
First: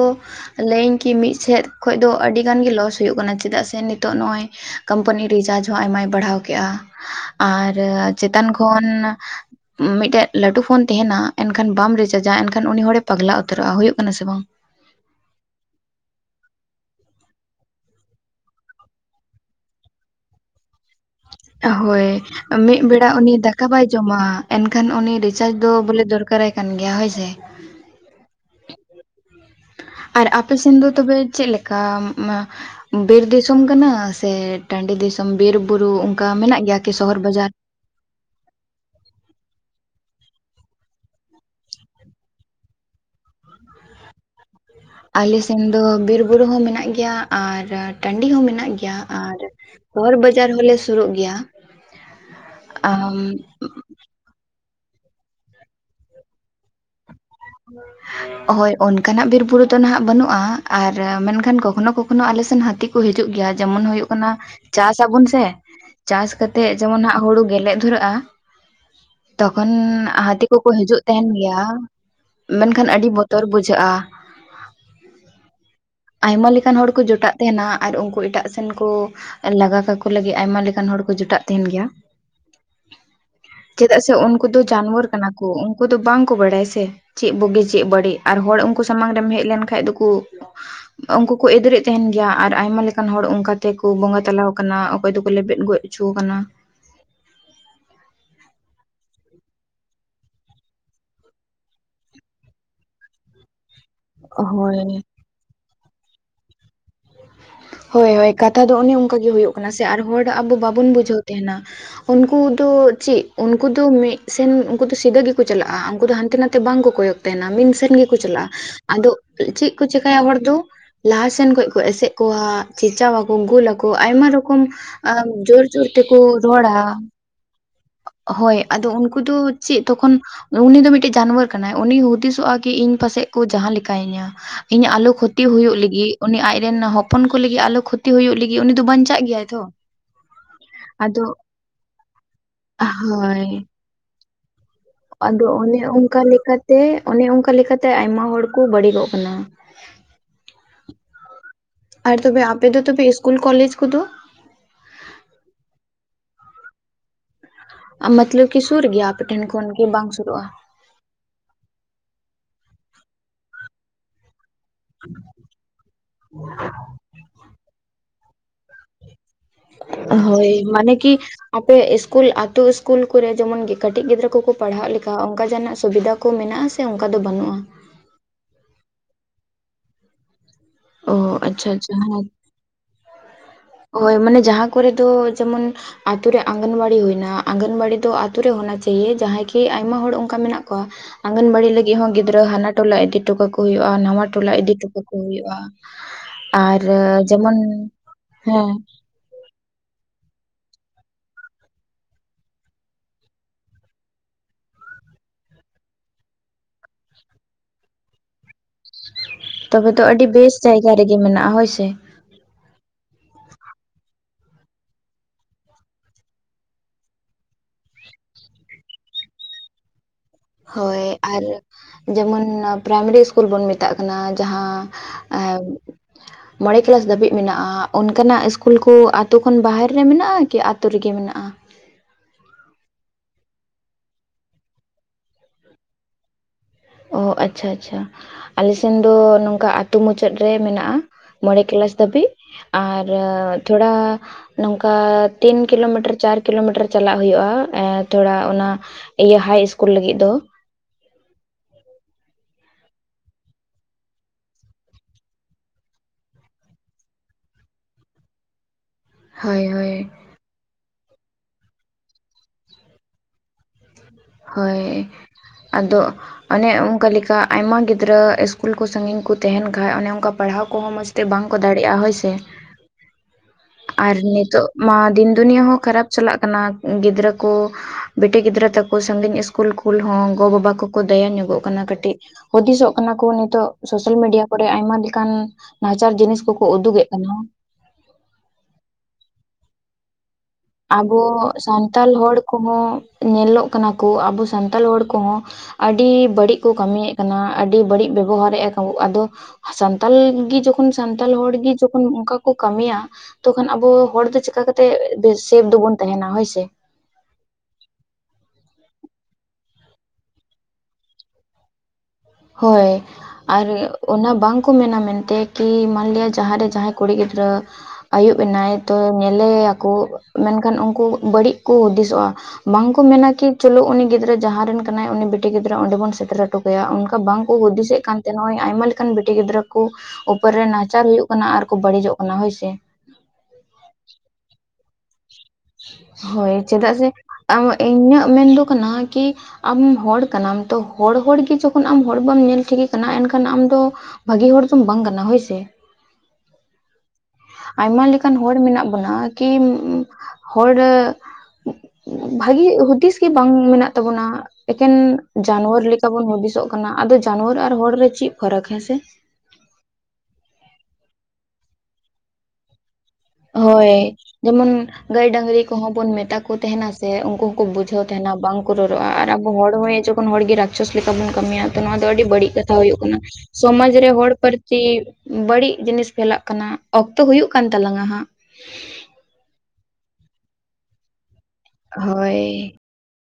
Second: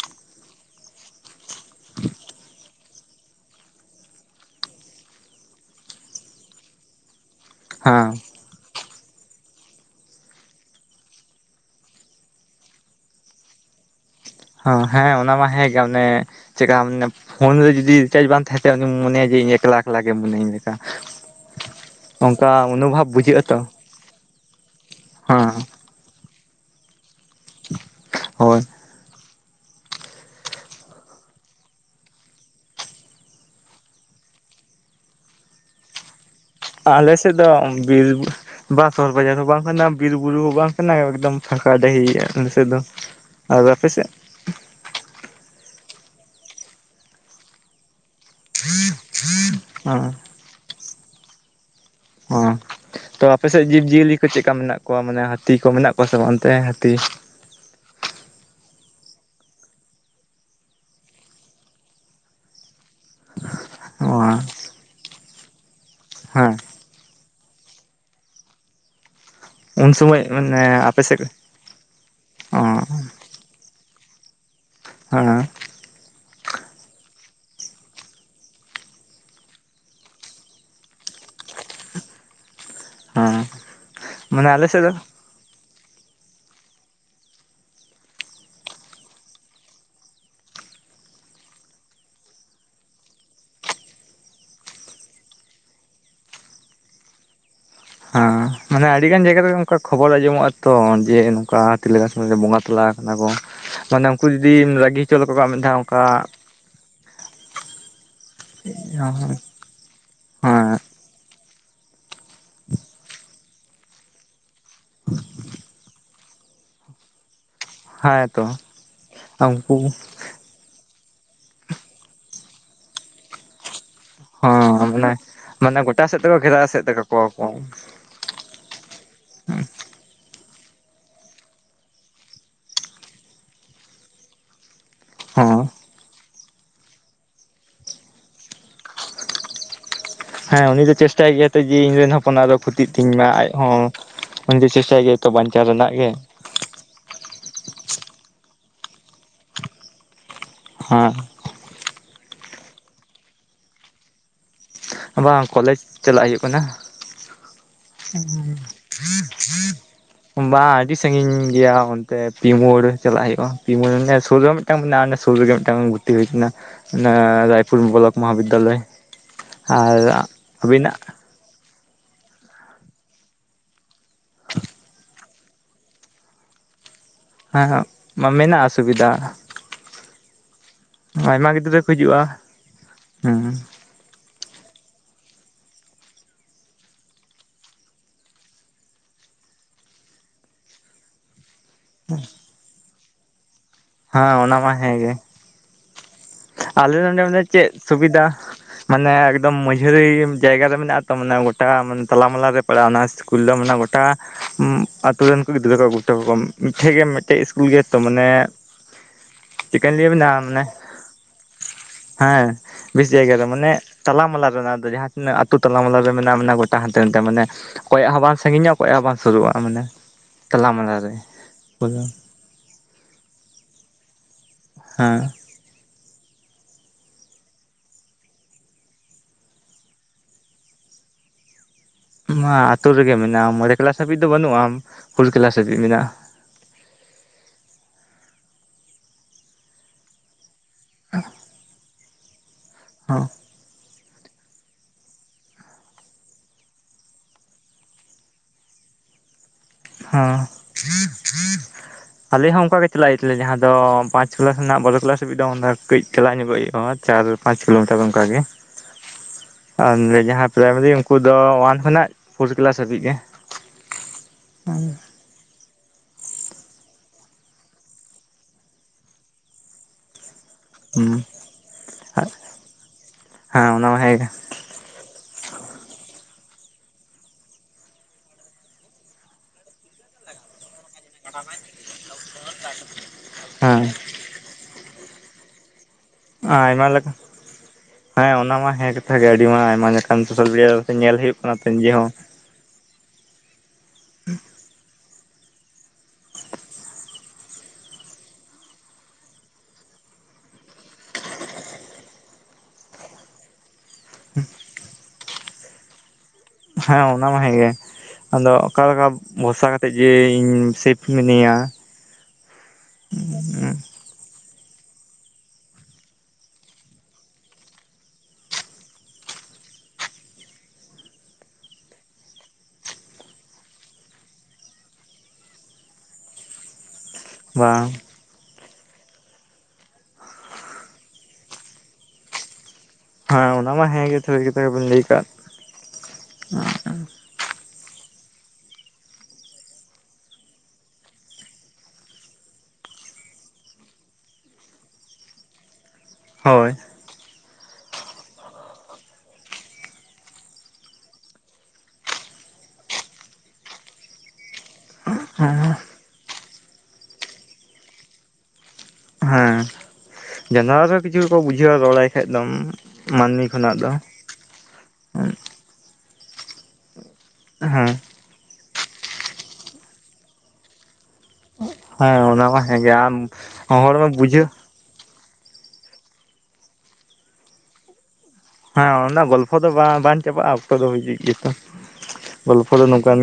ᱞᱟᱹᱭᱟᱹᱧ ᱠᱤ ᱢᱤᱫ ᱥᱮᱫ ᱠᱷᱚᱭ ᱫᱚ ᱟᱹᱰᱤ ᱜᱟᱱ ᱜᱮ ᱞᱚᱥ ᱦᱩᱭᱩᱜ ᱠᱟᱱᱟ᱾ ᱪᱮᱫᱟᱜ ᱥᱮ ᱱᱤᱛᱚᱜ ᱱᱚᱜᱼᱚᱭ ᱠᱳᱢᱯᱟᱹᱱᱤ ᱨᱤᱪᱟᱨᱡᱽ ᱦᱚᱸ ᱟᱭᱢᱟᱭ ᱵᱟᱲᱦᱟᱣ ᱠᱮᱜᱼᱟ ᱟᱨ ᱦᱮᱸ ᱪᱮᱛᱟᱱ ᱠᱷᱚᱱ ᱢᱤᱫᱴᱮᱡ ᱞᱟᱹᱴᱩ ᱯᱷᱳᱱ ᱛᱮᱦᱮᱱᱟ᱾ ᱮᱱᱠᱷᱟᱱ ᱵᱟᱢ ᱨᱤᱪᱟᱨᱡᱟ ᱮᱱᱠᱷᱟᱱ ᱩᱱᱤ ᱦᱚᱲᱮ ᱯᱟᱜᱽᱞᱟ ᱩᱛᱟᱹᱨᱚᱜᱼᱟ᱾ ᱦᱩᱭᱩᱜ ᱠᱟᱱᱟ ᱥᱮ ᱵᱟᱝ ᱦᱚᱸ ᱦᱮᱸ ᱚᱱᱟ ᱢᱟ ᱦᱮᱸ ᱜᱮ ᱢᱟᱱᱮ ᱪᱮᱠᱟ ᱢᱟᱱᱮ ᱯᱷᱳᱱ ᱨᱮ ᱡᱩᱫᱤ ᱨᱤᱪᱟᱨᱡᱽ ᱵᱟᱝ ᱛᱟᱦᱮᱱ ᱩᱱᱤ ᱢᱚᱱᱮᱭᱟ᱾ ᱡᱮ ᱩᱱᱤ ᱢᱚᱱᱮᱭᱟᱭ ᱮᱠᱞᱟ ᱮᱠᱞᱟ ᱜᱮ ᱢᱤᱱᱟᱧ ᱞᱮᱠᱟ᱾ ᱦᱳᱭ ᱚᱱᱠᱟ ᱢᱤᱜ ᱵᱮᱲᱟ ᱚᱱᱩᱵᱷᱟᱵ ᱩᱱᱤ ᱵᱩᱡᱷᱟᱹᱜᱼᱟ ᱛᱚ ᱫᱟᱠᱟ ᱵᱟᱭ ᱡᱚᱢᱟ᱾ ᱮᱱᱠᱷᱟᱱ ᱩᱱᱤ ᱨᱤᱪᱟᱨᱡ ᱦᱮᱸ ᱫᱚ ᱵᱚᱞᱮ ᱫᱚᱨ ᱠᱟᱨᱟᱭ ᱠᱟᱱ ᱜᱮᱭᱟ ᱦᱳᱭ ᱥᱮ ᱦᱳᱭ ᱟᱨ ᱟᱯᱮ ᱥᱮᱱ ᱫᱚ ᱛᱚᱵᱮ ᱪᱮᱫ ᱞᱮᱠᱟ ᱵᱤᱨ ᱫᱤᱥᱚᱢ ᱠᱟᱱᱟ ᱥᱮ ᱴᱟᱺᱰᱤ ᱫᱤᱥᱚᱢ ᱵᱤᱨᱵᱩᱨᱩ ᱟᱞᱮ ᱥᱮᱫ ᱫᱚ ᱵᱤᱨ ᱵᱟ ᱥᱚᱦᱚᱨ ᱵᱟᱡᱟᱨ ᱦᱚᱸ ᱵᱟᱝ ᱠᱟᱱᱟ᱾ ᱵᱤᱨ ᱵᱩᱨᱩ ᱦᱚᱸ ᱵᱟᱝ ᱠᱟᱱᱟ᱾ ᱮᱠᱫᱚᱢ ᱯᱷᱟᱸᱠᱟ ᱰᱟᱹᱦᱤ ᱟᱞᱮ ᱥᱮᱫ ᱫᱚ ᱟᱨ ᱟᱯᱮᱥᱮᱫ? ᱟᱞᱮᱥᱱ ᱫᱚ ᱵᱤᱨ ᱵᱩᱨᱩ ᱦᱚᱸ ᱢᱮᱱᱟᱜ ᱜᱮᱭᱟ ᱟᱨ ᱴᱟᱺᱰᱤ ᱦᱚᱸ ᱢᱮᱱᱟᱜ ᱜᱮᱭᱟ ᱟᱨ ᱦᱚᱸ ᱥᱚᱦᱚᱨ ᱵᱟᱡᱟᱨ ᱦᱚᱸᱞᱮ ᱥᱩᱨᱩᱜ ᱜᱮᱭᱟ᱾ ᱦᱚᱸ ᱟᱢ ᱛᱚ ᱟᱯᱮᱥᱮᱫ ᱡᱤᱵᱽ ᱡᱤᱭᱟᱹᱞᱤ ᱠᱚ ᱪᱮᱜ ᱠᱟ ᱢᱮᱱᱟᱜ ᱠᱚᱣᱟ ᱢᱟᱱᱮ ᱦᱟᱹᱛᱤ ᱠᱚ ᱢᱮᱱᱟᱜ ᱠᱚᱣᱟ ᱥᱮ ᱵᱟᱝ? ᱚᱱᱛᱮ ᱦᱟᱹᱛᱤ [unintelligible] ᱦᱚᱭ ᱚᱱᱠᱟᱱᱟᱜ ᱵᱤᱨ ᱵᱩᱨᱩ ᱫᱚ ᱱᱟᱦᱟᱜ ᱵᱟᱹᱱᱩᱜᱼᱟ ᱟᱨ ᱢᱮᱱᱠᱷᱟᱱ ᱠᱚᱠᱷᱚᱱᱚ ᱠᱚᱠᱷᱚᱱᱚ ᱟᱞᱮᱥᱱ ᱦᱟᱹᱛᱤ ᱦᱤᱡᱩᱜ ᱜᱮᱭᱟ ᱡᱮᱢᱚᱱ ᱦᱩᱭᱩᱜ ᱚ ᱠᱟᱱᱟ ᱪᱟᱥ ᱟᱵᱚᱱ ᱥᱮ ᱪᱟᱥ ᱦᱮᱸ ᱠᱟᱛᱮᱜ ᱡᱮᱢᱚᱱ ᱦᱟᱸᱜ ᱦᱩᱲᱩ ᱜᱮᱞᱮᱜ ᱫᱷᱩᱨᱟᱹᱜᱼᱟ ᱛᱚᱠᱷᱚᱱ ᱩᱱ ᱥᱚᱢᱚᱭ ᱦᱟᱛᱤ ᱢᱟᱱᱮ ᱠᱚᱠᱚ ᱦᱤᱡᱩᱜ ᱟᱯᱮ ᱥᱮᱫ ᱛᱟᱦᱮᱱ ᱜᱮᱭᱟ ᱾ ᱚ ᱢᱮᱱᱠᱷᱟᱱ ᱟᱹᱰᱤ ᱵᱚᱛᱚᱨ ᱵᱩᱡᱷᱟᱹᱜᱼᱟ ᱾ ᱦᱮᱸ ᱦᱮᱸ ᱟᱭᱢᱟ ᱞᱮᱠᱟᱱ ᱦᱚᱲ ᱠᱚ ᱡᱚᱴᱟᱜ ᱛᱟᱦᱮᱱᱟ ᱟᱨ ᱩᱱᱠᱩ ᱮᱴᱟᱜ ᱥᱮᱱ ᱠᱚ ᱞᱟᱜᱟ ᱠᱟᱠᱚ ᱞᱟᱹᱜᱤᱜ ᱟᱭᱢᱟ ᱞᱮᱠᱟᱱ ᱦᱚᱲ ᱠᱚ ᱡᱚᱴᱟᱜ ᱛᱟᱦᱮᱱ ᱜᱮᱭᱟ ᱾ ᱦᱮᱸ ᱪᱮᱫᱟᱜ ᱥᱮ ᱩᱱᱠᱩ ᱢᱟᱱᱮ ᱫᱚ ᱟᱞᱮ ᱥᱮᱫ ᱡᱟᱱᱣᱟᱨ ᱠᱟᱱᱟ ᱠᱚ ᱩᱱᱠᱩ ᱫᱚ ᱵᱟᱝ ᱠᱚ ᱵᱟᱰᱟᱭ ᱥᱮ ᱾ ᱪᱮᱫ ᱵᱩᱜᱤ ᱪᱮᱫ ᱵᱟᱹᱲᱤ ᱟᱨ ᱦᱚᱲ ᱩᱱᱠᱩ ᱥᱟᱢᱟᱝ ᱨᱮᱢ ᱦᱮᱜ ᱞᱮᱱᱠᱷᱟᱡ ᱫᱚᱠᱩ ᱩᱱᱠᱩ ᱠᱚ ᱮᱫᱨᱮᱜ ᱛᱟᱦᱮᱱ ᱜᱮᱭᱟ ᱟᱨ ᱟᱭᱢᱟ ᱞᱮᱠᱟᱱ ᱦᱚᱲ ᱚᱱᱠᱟ ᱛᱮᱠᱚ ᱵᱚᱸᱜᱟ ᱛᱟᱞᱟᱣᱟᱠᱟᱱᱟ ᱚᱠᱚᱭ ᱫᱚᱠᱚ ᱞᱮᱵᱮᱫ ᱜᱚᱡ ᱦᱚᱪᱚᱣ ᱠᱟᱱᱟ ᱾ ᱦᱮᱸ ᱢᱟᱱᱮ ᱟᱹᱰᱤ ᱜᱟᱱ ᱡᱟᱜᱟ ᱨᱮᱜᱮ ᱚᱱᱠᱟ ᱠᱷᱚᱵᱚᱨ ᱟᱸᱡᱚᱢᱚᱜᱼᱟ ᱛᱚ ᱡᱮ ᱱᱚᱝᱠᱟ ᱛᱤᱞᱞᱟᱹ [unintelligible] ᱵᱚᱸᱜᱟ ᱛᱟᱞᱟ ᱚᱱᱟ ᱠᱚ ᱢᱟᱱᱮ ᱩᱱᱠᱩ ᱡᱩᱫᱤᱢ ᱦᱳᱭ ᱨᱟᱹᱜᱤ ᱦᱚᱪᱚ ᱞᱮᱠᱚ ᱠᱷᱟᱱ ᱢᱤᱫ ᱫᱷᱟᱣ ᱚᱱᱠᱟ ᱦᱚᱭ ᱦᱚᱭ ᱠᱟᱛᱷᱟ ᱫᱚ ᱚᱱᱮ ᱚᱱᱠᱟ ᱜᱮ ᱦᱮᱸ ᱦᱩᱭᱩᱜ ᱠᱟᱱᱟ ᱥᱮ ᱟᱨ ᱦᱚᱲᱟᱜ ᱟᱵᱚ ᱵᱟᱵᱚᱱ ᱵᱩᱡᱷᱟᱹᱣ ᱛᱟᱦᱮᱱᱟ ᱩᱱᱠᱩ ᱫᱚ ᱪᱮᱫ ᱩᱱᱠᱩ ᱫᱚ ᱢᱤᱫ ᱥᱮᱱ ᱩᱱᱠᱩ ᱫᱚ ᱥᱤᱫᱷᱟᱹ ᱜᱮᱠᱚ ᱪᱟᱞᱟᱜᱼᱟ ᱩᱱᱠᱩ ᱫᱚ ᱦᱟᱱᱛᱮ ᱱᱟᱛᱮ ᱵᱟᱝ ᱠᱚ ᱠᱚᱭᱚᱜ ᱛᱟᱦᱮᱱᱟ ᱢᱮᱱ ᱥᱮᱱ ᱜᱮᱠᱚ ᱦᱮᱸ ᱛᱚ ᱪᱟᱞᱟᱜᱼᱟ ᱟᱫᱚ ᱪᱮᱫ ᱠᱚ ᱩᱱᱠᱩ ᱪᱮᱤᱠᱟᱭᱟ ᱦᱚᱲ ᱫᱚ ᱞᱟᱦᱟᱥᱮᱱ ᱠᱷᱚᱱ ᱠᱚ ᱮᱥᱮᱫ ᱠᱣᱟᱜ [unintelligible] ᱜᱚᱞᱟ ᱟᱠᱚ ᱟᱭᱢᱟ ᱨᱚᱠᱚᱢ ᱦᱚᱸ ᱢᱟᱱᱮ ᱡᱚᱨ ᱢᱟᱱᱮ ᱡᱚᱨ ᱜᱚᱴᱟ ᱥᱮᱫ ᱛᱮᱠᱚ ᱜᱷᱮᱨᱟ ᱥᱮᱫ ᱛᱮ ᱨᱚᱲᱟ ᱠᱟᱠᱚᱣᱟ ᱠᱚ ᱾ ᱦᱚᱭ ᱟᱫᱚ ᱩᱱᱠᱩ ᱫᱚ ᱪᱮᱫ ᱛᱚᱠᱷᱚᱱ ᱩᱱᱤ ᱫᱚ ᱢᱤᱫᱴᱮᱡ ᱡᱟᱱᱣᱟᱨ ᱠᱟᱱᱟᱭ ᱩᱱᱤ ᱦᱩᱫᱤᱥᱚᱜᱼᱟ ᱠᱤ ᱤᱧ ᱯᱟᱥᱮᱜ ᱠᱚ ᱡᱟᱦᱟᱸ ᱞᱮᱠᱟᱭ ᱤᱧᱟ ᱤᱧᱟᱜ ᱟᱞᱚ ᱠᱷᱚᱛᱤ ᱦᱚᱸ ᱦᱩᱭᱩᱜ ᱞᱟᱹᱜᱤᱫ ᱩᱱᱤ ᱟᱡ ᱨᱮᱱ ᱦᱚᱯᱚᱱ ᱠᱚ ᱞᱟᱹᱜᱤᱫ ᱟᱞᱚ ᱠᱷᱚᱛᱤ ᱦᱩᱭᱩᱜ ᱞᱟᱹᱜᱤᱫ ᱩᱱᱤ ᱫᱚ ᱵᱟᱧᱪᱟᱜ ᱜᱮᱭᱟᱭ ᱛᱚ ᱾ ᱦᱮᱸ ᱩᱱᱤ ᱫᱚ ᱪᱮᱥᱴᱟᱭ ᱜᱮᱭᱟᱭ ᱛᱚ ᱡᱮ ᱤᱧ ᱨᱮᱱ ᱦᱚᱯᱚᱱ ᱟᱨᱚ ᱠᱷᱚᱛᱤ ᱛᱤᱧ ᱢᱟ ᱟᱡ ᱦᱳᱭ ᱦᱚᱸ ᱩᱱᱤ ᱫᱚ ᱪᱮᱥᱴᱟᱭ ᱜᱮᱭᱟᱭ ᱛᱚ ᱵᱟᱧᱪᱟᱣ ᱨᱮᱱᱟᱜ ᱜᱮ ᱾ ᱛᱮ ᱚᱱᱮ ᱚᱱᱠᱟ ᱞᱮᱠᱟᱛᱮ ᱟᱭᱢᱟ ᱦᱚᱲ ᱠᱚ ᱵᱟᱹᱲᱤᱡᱚᱜ ᱠᱟᱱᱟ ᱾ ᱦᱮᱸ ᱟᱨ ᱛᱚᱵᱮ ᱟᱯᱮ ᱫᱚ ᱛᱚᱵᱮ ᱤᱥᱠᱩᱞ ᱠᱚᱞᱮᱡᱽ ᱠᱚᱫᱚ? ᱵᱟᱝ ᱠᱚᱞᱮᱡᱽ ᱪᱟᱞᱟᱜ ᱦᱩᱭᱩᱜ ᱠᱟᱱᱟ ᱾ ᱢᱚᱛᱞᱚᱵ ᱠᱤ ᱥᱩᱨ ᱜᱮᱭᱟ ᱟᱯᱮ ᱴᱷᱮᱱ ᱠᱷᱚᱱ ᱜᱮ ᱵᱟᱝ ᱥᱩᱨᱩᱜᱼᱟ [unintelligible] ᱟᱹᱰᱤ ᱥᱟᱺᱜᱤᱧ ᱜᱮᱭᱟ ᱚᱱᱛᱮ ᱯᱤᱢᱳᱲ ᱪᱟᱞᱟᱜ ᱦᱩᱭᱩᱜᱼᱟ ᱯᱤ ᱢᱳᱲ ᱥᱩᱨ ᱨᱮ ᱢᱤᱫᱴᱟᱝ ᱢᱮᱱᱟᱜᱼᱟ ᱚᱱᱟ ᱥᱩᱨ ᱨᱮᱜᱮ ᱢᱤᱫᱴᱟᱝ ᱵᱷᱩᱨᱛᱤ ᱦᱩᱭ ᱟᱠᱟᱱᱟ ᱚᱱᱟ ᱨᱟᱭᱯᱩᱨ ᱵᱞᱚᱠ ᱢᱚᱦᱟ ᱵᱤᱫᱽᱫᱟᱞᱚᱭ ᱾ ᱦᱚᱭ ᱢᱟᱱᱮ ᱠᱤ ᱟᱯᱮ ᱤᱥᱠᱩᱞ ᱟᱛᱩ ᱤᱥᱠᱩᱞ ᱠᱚᱨᱮ ᱡᱮᱢᱚᱱ ᱠᱟᱹᱴᱤᱡ ᱜᱤᱫᱽᱨᱟᱹ ᱠᱚᱠᱚ ᱯᱟᱲᱦᱟᱜ ᱞᱮᱠᱟ ᱚᱱᱠᱟ ᱡᱟᱦᱟᱱᱟᱜ ᱥᱩᱵᱤᱫᱷᱟ ᱠᱚ ᱢᱮᱱᱟᱜᱼᱟ ᱥᱮ ᱚᱱᱠᱟ ᱫᱚ ᱵᱟᱹᱱᱩᱜ? ᱦᱮᱸ ᱦᱚᱸ ᱢᱮᱱᱟᱜᱼᱟ ᱥᱩᱵᱤᱫᱷᱟ ᱾ ᱚ ᱟᱭᱢᱟ ᱟᱪᱪᱷᱟ ᱜᱤᱫᱽᱨᱟᱹ ᱠᱚ ᱟᱪᱪᱷᱟ ᱦᱤᱡᱩᱜᱼᱟ ᱦᱩᱸ ᱦᱚᱭ ᱢᱟᱱᱮ ᱡᱟᱦᱟᱸ ᱠᱚᱨᱮ ᱫᱚ ᱡᱮᱢᱚᱱ ᱟᱛᱩ ᱨᱮ ᱚᱝᱜᱚᱱᱣᱟᱰᱤ ᱦᱩᱭᱱᱟ ᱟᱝᱜᱚᱱᱣᱟᱰᱤ ᱫᱚ ᱟᱛᱩ ᱨᱮ ᱦᱚᱱᱟ ᱪᱟᱭᱤᱮ ᱡᱟᱦᱟᱸᱭ ᱠᱤ ᱟᱭᱢᱟ ᱦᱚᱲ ᱚᱱᱠᱟ ᱢᱮᱱᱟᱜ ᱠᱚᱣᱟ ᱟᱜᱚᱱ ᱵᱟᱲᱤ ᱞᱟᱹᱜᱤᱫ ᱦᱚᱸ ᱜᱤᱫᱽᱨᱟᱹ ᱦᱟᱱᱟ ᱴᱚᱞᱟ ᱤᱫᱤᱴᱚᱠᱟ ᱠᱚ ᱦᱩᱭᱩᱜᱼᱟ ᱱᱟᱣᱟ ᱦᱮᱸ ᱴᱚᱞᱟ ᱚᱱᱟ ᱢᱟ ᱤᱫᱤ ᱦᱚᱴᱚ ᱠᱟ ᱦᱮᱸᱜᱮ ᱠᱚ ᱦᱩᱭᱩᱜᱼᱟ ᱾ ᱟᱞᱮ ᱱᱚᱰᱮ ᱢᱟᱱᱮ ᱪᱮᱫ ᱥᱩᱵᱤᱫᱟ ᱦᱮᱸ ᱢᱟᱱᱮ ᱮᱠᱫᱚᱢ ᱢᱟᱡᱷᱟᱹᱨᱤ ᱡᱟᱭᱜᱟᱨᱮ ᱢᱮᱱᱟᱜ ᱛᱚ ᱢᱟᱱᱮ ᱜᱚᱴᱟ ᱢᱟᱱᱮ ᱛᱟᱞᱟᱢᱟᱞᱟ ᱨᱮ ᱯᱟᱲᱟᱜᱼᱟ ᱚᱱᱟ ᱤᱥᱠᱩᱞ ᱫᱚ ᱢᱟᱱᱮ ᱜᱚᱴᱟ ᱟᱛᱩ ᱨᱮᱱ ᱠᱚ ᱜᱤᱫᱽᱨᱟᱹ ᱠᱚ ᱟᱹᱜᱩ ᱚᱴᱚ ᱠᱟᱠᱚ ᱢᱤᱫᱴᱷᱮ ᱜᱮ ᱢᱤᱫᱴᱮᱡ ᱤᱥᱠᱩᱞ ᱜᱮᱛᱚ ᱢᱟᱱᱮ ᱛᱚᱵᱮ ᱪᱤᱠᱟᱹᱧ ᱫᱚ ᱞᱟᱹᱭ ᱟᱹᱰᱤ ᱟᱵᱤᱱᱟ ᱵᱮᱥ ᱢᱟᱱᱮ ᱡᱟᱭᱜᱟ ᱨᱮᱜᱮ ᱢᱮᱱᱟᱜᱼᱟ ᱦᱚᱭ ᱥᱮ ᱦᱮᱸ ᱵᱮᱥ ᱡᱟᱭᱜᱟ ᱨᱮ ᱢᱟᱱᱮ ᱛᱟᱞᱟᱢᱟᱞᱟ ᱨᱮᱱᱟᱜ ᱡᱟᱦᱟᱸ ᱛᱤᱱᱟᱹᱜ ᱟᱹᱛᱩ ᱛᱟᱞᱟᱢᱟᱞᱟ ᱨᱮ ᱢᱮᱱᱟᱜᱼᱟ ᱜᱚᱴᱟ ᱦᱟᱱᱛᱮ ᱱᱟᱛᱮ ᱢᱟᱱᱮ ᱚᱠᱚᱭᱟᱜ ᱦᱚᱸ ᱵᱟᱝ ᱥᱟᱺᱜᱤᱧᱼᱟ, ᱚᱠᱚᱭᱭᱟᱜ ᱦᱚᱸ ᱵᱟᱝ ᱥᱩᱨᱩᱜᱼᱟ, ᱢᱟᱱᱮ᱾ ᱦᱳᱭ ᱛᱟᱞᱟᱢᱟᱞᱟ ᱨᱮ ᱟᱨ ᱯᱩᱨᱟᱹ ᱡᱮᱢᱚᱱ ᱯᱨᱟᱭᱢᱟᱨᱤ ᱤᱥᱠᱩᱞ ᱵᱚᱱ ᱢᱮᱛᱟᱜ ᱠᱟᱱᱟ ᱡᱟᱦᱟᱸ᱾ ᱦᱮᱸ [unintelligible] ᱢᱚᱬᱮ ᱠᱮᱞᱟᱥ ᱫᱷᱟᱹᱵᱤᱡ ᱢᱮᱱᱟᱜᱼᱟ ᱚᱱᱠᱟᱱᱟᱜ ᱤᱥᱠᱩᱞ ᱠᱚ ᱟᱹᱛᱩ ᱠᱷᱚᱱ ᱵᱟᱦᱮᱨᱮ ᱨᱮ ᱢᱮᱱᱟᱜᱼᱟ ᱠᱤ ᱟᱹᱛᱩ ᱨᱮ ᱜᱮ ᱢᱮᱱᱟᱜᱼᱟ᱾ ᱢᱟ ᱟᱹᱛᱩ ᱨᱮᱜᱮ ᱢᱮᱱᱟᱜᱼᱟ, ᱢᱚᱬᱮ ᱠᱮᱞᱟᱥ ᱦᱟᱹᱵᱤᱡ ᱫᱚ ᱵᱟᱹᱱᱩᱜ ᱟᱢ ᱯᱷᱩᱨ ᱠᱮᱞᱟᱥ ᱦᱟᱹᱵᱤᱡ ᱢᱮᱱᱟᱜᱼᱟ᱾ ᱚ ᱟᱪᱪᱷᱟ ᱟᱪᱪᱷᱟ ᱟᱞᱮᱥᱮᱫ ᱫᱚ ᱱᱚᱝᱠᱟ ᱟᱹᱛᱩ ᱢᱩᱪᱟᱹᱫ ᱥᱮᱫ ᱨᱮ ᱢᱮᱱᱟᱜᱼᱟ, ᱢᱚᱬᱮ ᱠᱮᱞᱟᱥ ᱫᱷᱟᱹᱵᱤᱡ ᱟᱨ ᱛᱷᱚᱲᱟ ᱱᱚᱝᱠᱟ ᱛᱤᱱ ᱠᱤᱞᱳᱢᱤᱴᱟᱨ ᱪᱟᱨ ᱠᱤᱞᱳᱢᱤᱴᱟᱨ ᱪᱟᱞᱟᱜ ᱦᱩᱭᱩᱜᱼᱟ, ᱛᱷᱚᱲᱟ ᱚᱱᱟ ᱤᱭᱮ ᱦᱟᱭ ᱤᱥᱠᱩᱞ ᱞᱟᱹᱜᱤᱫ ᱫᱚ ᱦᱳᱭ᱾ ᱟᱞᱮ ᱦᱚᱸ ᱚᱱᱠᱟ ᱜᱮ ᱪᱟᱞᱟᱜ ᱦᱩᱭᱩᱜ ᱛᱟᱞᱮᱭᱟ᱾ ᱡᱟᱦᱟᱸ ᱫᱚ ᱯᱟᱸᱪ ᱠᱞᱟᱥ ᱨᱮᱱᱟᱜ ᱵᱚᱨᱚ ᱠᱞᱟᱥ ᱦᱟᱹᱵᱤᱡ ᱫᱚ ᱠᱟᱹᱴᱤᱡ ᱪᱟᱞᱟᱜ ᱧᱚᱜ ᱦᱩᱭᱩᱜᱼᱟ᱾ ᱪᱟᱨ ᱯᱟᱸᱪ ᱠᱤᱞᱳᱢᱤᱴᱟᱨ ᱚᱱᱠᱟᱜ ᱜᱮ᱾ ᱦᱳᱭ ᱟᱨ ᱦᱳᱭ ᱱᱚᱸᱰᱮ ᱡᱟᱦᱟᱸᱭ ᱯᱨᱟᱭᱢᱟᱨᱤ ᱩᱱᱠᱩ ᱫᱚ ᱚᱣᱟᱱ ᱠᱷᱚᱱᱟᱜ ᱯᱷᱳᱨ ᱠᱤᱞᱟᱥ ᱦᱟᱹᱵᱤᱡ ᱜᱮ᱾ ᱦᱮᱸ ᱦᱳᱭ ᱟᱫᱚ ᱚᱱᱮ ᱚᱝᱠᱟ ᱞᱮᱠᱟ ᱟᱭᱢᱟ ᱜᱤᱫᱽᱨᱟᱹ ᱤᱥᱠᱩᱞ ᱠᱩ ᱥᱟᱺᱜᱤᱧ ᱠᱩ ᱛᱮᱦᱮᱱ ᱠᱷᱟᱡ ᱚᱱᱮ ᱚᱱᱠᱟ ᱯᱟᱲᱦᱟᱣ ᱠᱚᱦᱚᱸ ᱢᱚᱡᱽ ᱛᱮ ᱵᱟᱝ ᱠᱚ ᱫᱟᱲᱮᱭᱟᱜᱼᱟ ᱦᱳᱭ ᱥᱮ ᱚᱱᱟ ᱟᱨ ᱦᱮᱸ ᱱᱤᱛᱚᱜ ᱢᱟ ᱫᱤᱱ ᱫᱩᱱᱤᱭᱟᱹ ᱦᱚᱸ ᱠᱷᱟᱨᱟᱯ ᱪᱟᱞᱟᱜ ᱠᱟᱱᱟ᱾ ᱜᱤᱫᱽᱨᱟᱹ ᱠᱚ ᱵᱤᱴᱤ ᱜᱤᱫᱽᱨᱟᱹ ᱛᱟᱠᱚ ᱠᱩ ᱥᱟᱺᱜᱤᱧ ᱤᱥᱠᱩᱞ ᱠᱩᱞ ᱦᱚᱸ ᱜᱚ ᱵᱟᱵᱟ ᱠᱚ᱾ ᱠᱚ ᱫᱟᱭᱟ ᱧᱚᱜᱚᱜ ᱠᱟᱱᱟ᱾ ᱠᱟᱹᱴᱤᱡ ᱦᱩᱫᱤᱥᱚᱜ ᱠᱟᱱᱟ ᱠᱚ ᱱᱤᱛᱚᱜ ᱦᱮᱸ ᱥᱳᱥᱟᱞ ᱢᱤᱰᱤᱭᱟ ᱠᱚᱨᱮ ᱟᱭᱢᱟ ᱞᱮᱠᱟᱱ ᱱᱟᱦᱟᱪᱟᱨ ᱡᱤᱱᱤᱥ ᱠᱚᱠᱚ ᱟᱭᱢᱟ ᱩᱫᱩᱜᱮᱫ ᱞᱮᱠᱟ ᱠᱟᱱᱟ᱾ ᱦᱮᱸ ᱚᱱᱟ ᱢᱟ ᱦᱮᱸ ᱠᱟᱛᱷᱟ ᱜᱮ ᱟᱹᱰᱤᱢᱟ ᱟᱭᱢᱟ ᱥᱟᱱᱛ ᱪᱚᱞ [unintelligible] ᱟᱵᱚ ᱥᱟᱱᱛᱟᱞ ᱦᱚᱲ ᱠᱚᱦᱚᱸ ᱧᱮᱞᱚᱜ ᱠᱟᱱᱟ ᱠᱚ᱾ ᱟᱵᱚ ᱥᱟᱱᱛᱟᱲ ᱦᱚᱲ ᱠᱚᱦᱚᱸ ᱟᱹᱰᱤ ᱵᱟᱹᱲᱤᱡ ᱠᱚ ᱠᱟᱹᱢᱤᱭᱮᱫ ᱠᱟᱱᱟ, ᱟᱹᱰᱤ ᱵᱟᱹᱲᱤᱡ ᱵᱮᱵᱳᱦᱟᱨᱮᱜ ᱟᱫᱚ ᱥᱟᱱᱛᱟᱞ ᱜᱤ ᱡᱚᱠᱷᱚᱱ ᱥᱟᱱᱛᱟᱞ ᱦᱚᱲ ᱜᱤ ᱡᱚᱠᱷᱚᱱ ᱚᱱᱠᱟ ᱠᱚ ᱠᱟᱹᱢᱤᱭᱟ᱾ ᱛᱚᱠᱷᱚᱱ ᱟᱵᱚ ᱦᱚᱲ ᱫᱚ ᱪᱮᱠᱟ ᱠᱟᱛᱮ ᱵᱮᱥᱮᱵᱷ ᱫᱚᱵᱩᱱ ᱛᱟᱦᱮᱱᱟ ᱦᱳᱭ ᱥᱮ᱾ ᱦᱮᱸ ᱚᱱᱟ ᱢᱟ ᱦᱮᱸᱜᱮ᱾ ᱟᱫᱚ ᱚᱠᱟ ᱞᱮᱠᱟ ᱵᱷᱚᱨᱥᱟ ᱠᱟᱛᱮᱫ ᱡᱮ ᱤᱧ ᱥᱮᱯ ᱢᱤᱱᱟᱹᱧᱟ ᱦᱳᱭ ᱟᱨ ᱚᱱᱟ ᱵᱟᱝ ᱠᱚ ᱢᱮᱱᱟ, ᱢᱮᱱᱛᱮ ᱠᱤ ᱢᱟᱱᱞᱤᱭᱟ ᱡᱟᱦᱟᱸ ᱨᱮ ᱡᱟᱦᱟᱸᱭ ᱠᱩᱲᱤ ᱜᱤᱫᱽᱨᱟᱹ ᱟᱹᱭᱩᱵ ᱮᱱᱟᱭ ᱛᱚ ᱧᱮᱞᱮᱭᱟᱠᱚ, ᱢᱮᱱᱠᱷᱟᱱ ᱳᱱᱠᱩ ᱵᱟᱹᱲᱤᱡ ᱠᱚ ᱦᱩᱫᱤᱥᱚᱜᱼᱟ᱾ ᱵᱟᱝ ᱠᱚ ᱢᱮᱱᱟ ᱠᱤ ᱪᱚᱞᱚ ᱩᱱᱤ ᱜᱤᱫᱽᱨᱟᱹ ᱡᱟᱦᱟᱸ ᱨᱮᱱ ᱠᱟᱱᱟᱭ ᱩᱱᱤ ᱵᱤᱴᱤ ᱜᱤᱫᱽᱨᱟᱹ ᱚᱸᱰᱮ ᱵᱚᱱ ᱥᱮᱴᱮᱨ ᱦᱚᱴᱚ ᱠᱟᱭᱟ᱾ ᱵᱟᱝ ᱠᱚ ᱦᱩᱫᱤᱥᱮᱫ ᱠᱟᱱ ᱛᱮ ᱦᱚᱜᱚᱭ ᱟᱭᱢᱟ ᱞᱮᱠᱟᱱ ᱵᱤᱴᱤ ᱜᱤᱫᱽᱨᱟᱹ ᱠᱚ ᱩᱯᱟᱹᱨ ᱨᱮ ᱱᱟᱦᱪᱟᱨ ᱦᱩᱭᱩᱜ ᱠᱟᱱᱟ ᱟᱨ ᱠᱚ ᱵᱟᱹᱲᱤᱡᱚᱜ ᱠᱟᱱᱟ ᱦᱳᱭ ᱥᱮ ᱦᱮᱸ ᱚᱱᱟ ᱢᱟ ᱦᱮᱸᱜᱮ ᱥᱟᱹᱨᱤ ᱠᱟᱛᱷᱟ ᱜᱮ ᱵᱤᱱ ᱞᱟᱹᱭ ᱠᱟᱫ᱾ ᱦᱳᱭ ᱪᱮᱫᱟᱜ ᱥᱮ ᱟᱢ ᱤᱧᱟᱹᱜ ᱢᱮᱱᱫᱚ ᱠᱟᱱᱟ ᱠᱤ ᱟᱢ ᱦᱚᱲ ᱠᱟᱱᱟᱢ ᱛᱚ ᱦᱚᱲ ᱦᱚᱲ ᱜᱮ ᱡᱚᱠᱷᱚᱱ ᱟᱢ ᱦᱚᱲ ᱵᱟᱢ ᱧᱮᱞ ᱴᱷᱤᱠᱮ ᱠᱟᱱᱟ ᱮᱱᱠᱷᱟᱱ ᱟᱢᱫᱚ ᱵᱷᱟᱹᱜᱤ ᱦᱚᱲ ᱫᱚᱢ ᱵᱟᱝ ᱠᱟᱱᱟ ᱦᱳᱭ ᱥᱮ᱾ ᱦᱳᱭ᱾ ᱟᱭᱢᱟ ᱞᱮᱠᱟᱱ ᱦᱚᱲ ᱢᱮᱱᱟᱜ ᱵᱚᱱᱟ ᱠᱤ ᱦᱚᱲ ᱵᱷᱟᱹᱜᱤ ᱦᱩᱫᱤᱥ ᱜᱨ ᱵᱟᱝ ᱢᱮᱱᱟᱜ ᱛᱟᱵᱚᱱᱟ᱾ ᱮᱠᱮᱱ ᱡᱟᱱᱣᱟᱨ ᱞᱮᱠᱟ ᱵᱚᱱ ᱦᱩᱫᱤᱥᱚᱜ ᱠᱟᱱᱟ᱾ ᱟᱫᱚ ᱡᱟᱱᱣᱟᱨ ᱟᱨ ᱦᱚᱲ ᱨᱮ ᱪᱤᱫ ᱯᱷᱟᱨᱟᱠ ᱦᱮᱸᱥᱮ᱾ ᱦᱮᱸ ᱡᱟᱱᱣᱟᱨ ᱨᱮᱦᱚ ᱠᱤᱪᱷᱩ ᱠᱚ ᱵᱩᱡᱷᱟᱹᱣᱟ ᱨᱚᱲᱟᱭ ᱠᱷᱟᱡ ᱫᱚᱢ᱾ ᱢᱟᱹᱱᱢᱤ ᱠᱷᱚᱱᱟᱜ ᱫᱚ ᱦᱳᱭ ᱡᱮᱢᱚᱱ ᱜᱟᱹᱭ ᱦᱮᱸ ᱰᱟᱹᱝᱨᱤ ᱠᱚᱦᱚᱸ ᱵᱚᱱ ᱢᱮᱛᱟ ᱠᱚ ᱛᱮᱦᱮᱱᱟ ᱥᱮ ᱳᱱᱠᱳ ᱦᱚᱸᱠᱩ ᱵᱩᱡᱷᱟᱹᱣ ᱛᱮᱦᱮᱱᱟ ᱵᱟᱝ ᱠᱚ ᱨᱚᱨᱚᱜᱼᱟ ᱟᱨ ᱟᱵᱚ ᱦᱚᱲ ᱦᱳᱭᱮ ᱡᱚᱠᱷᱚᱱ ᱦᱚᱲ ᱜᱮ ᱨᱟ ᱥᱮᱥ ᱞᱮᱠᱟ ᱵᱚᱱ ᱠᱟᱹᱢᱤᱭᱟ ᱛᱚ ᱱᱚᱣᱟ ᱫᱚ ᱦᱮᱸ ᱟᱹᱰᱤ ᱚᱱᱟ ᱵᱟᱹᱲᱤᱡ ᱢᱟ ᱠᱟᱛᱷᱟ ᱦᱮᱸᱜᱮ ᱦᱩᱭᱩᱜ ᱟᱢ ᱠᱟᱱᱟ᱾ ᱥᱚᱢᱟᱡ ᱢᱟ ᱨᱮ ᱦᱚᱲ ᱵᱩᱡᱷᱟᱹᱣ ᱪᱤ ᱵᱟᱹᱲᱤᱡ ᱡᱤᱱᱤᱥ ᱯᱷᱮᱞᱟᱜ ᱠᱟᱱᱟ᱾ ᱚᱠᱛᱚ ᱦᱩᱭᱩᱜ ᱠᱟᱱ ᱛᱟᱞᱟᱝᱼᱟ ᱦᱟᱸᱜ ᱦᱮᱸ ᱚᱱᱟ ᱜᱚᱞᱯᱷᱚ ᱫᱚ ᱵᱟ ᱵᱟᱝ ᱪᱟᱵᱟᱜᱼᱟ, ᱚᱠᱛᱚ ᱫᱚ ᱦᱤᱡᱩᱜ ᱜᱤᱭᱟ ᱛᱚ᱾ ᱦᱳᱭ᱾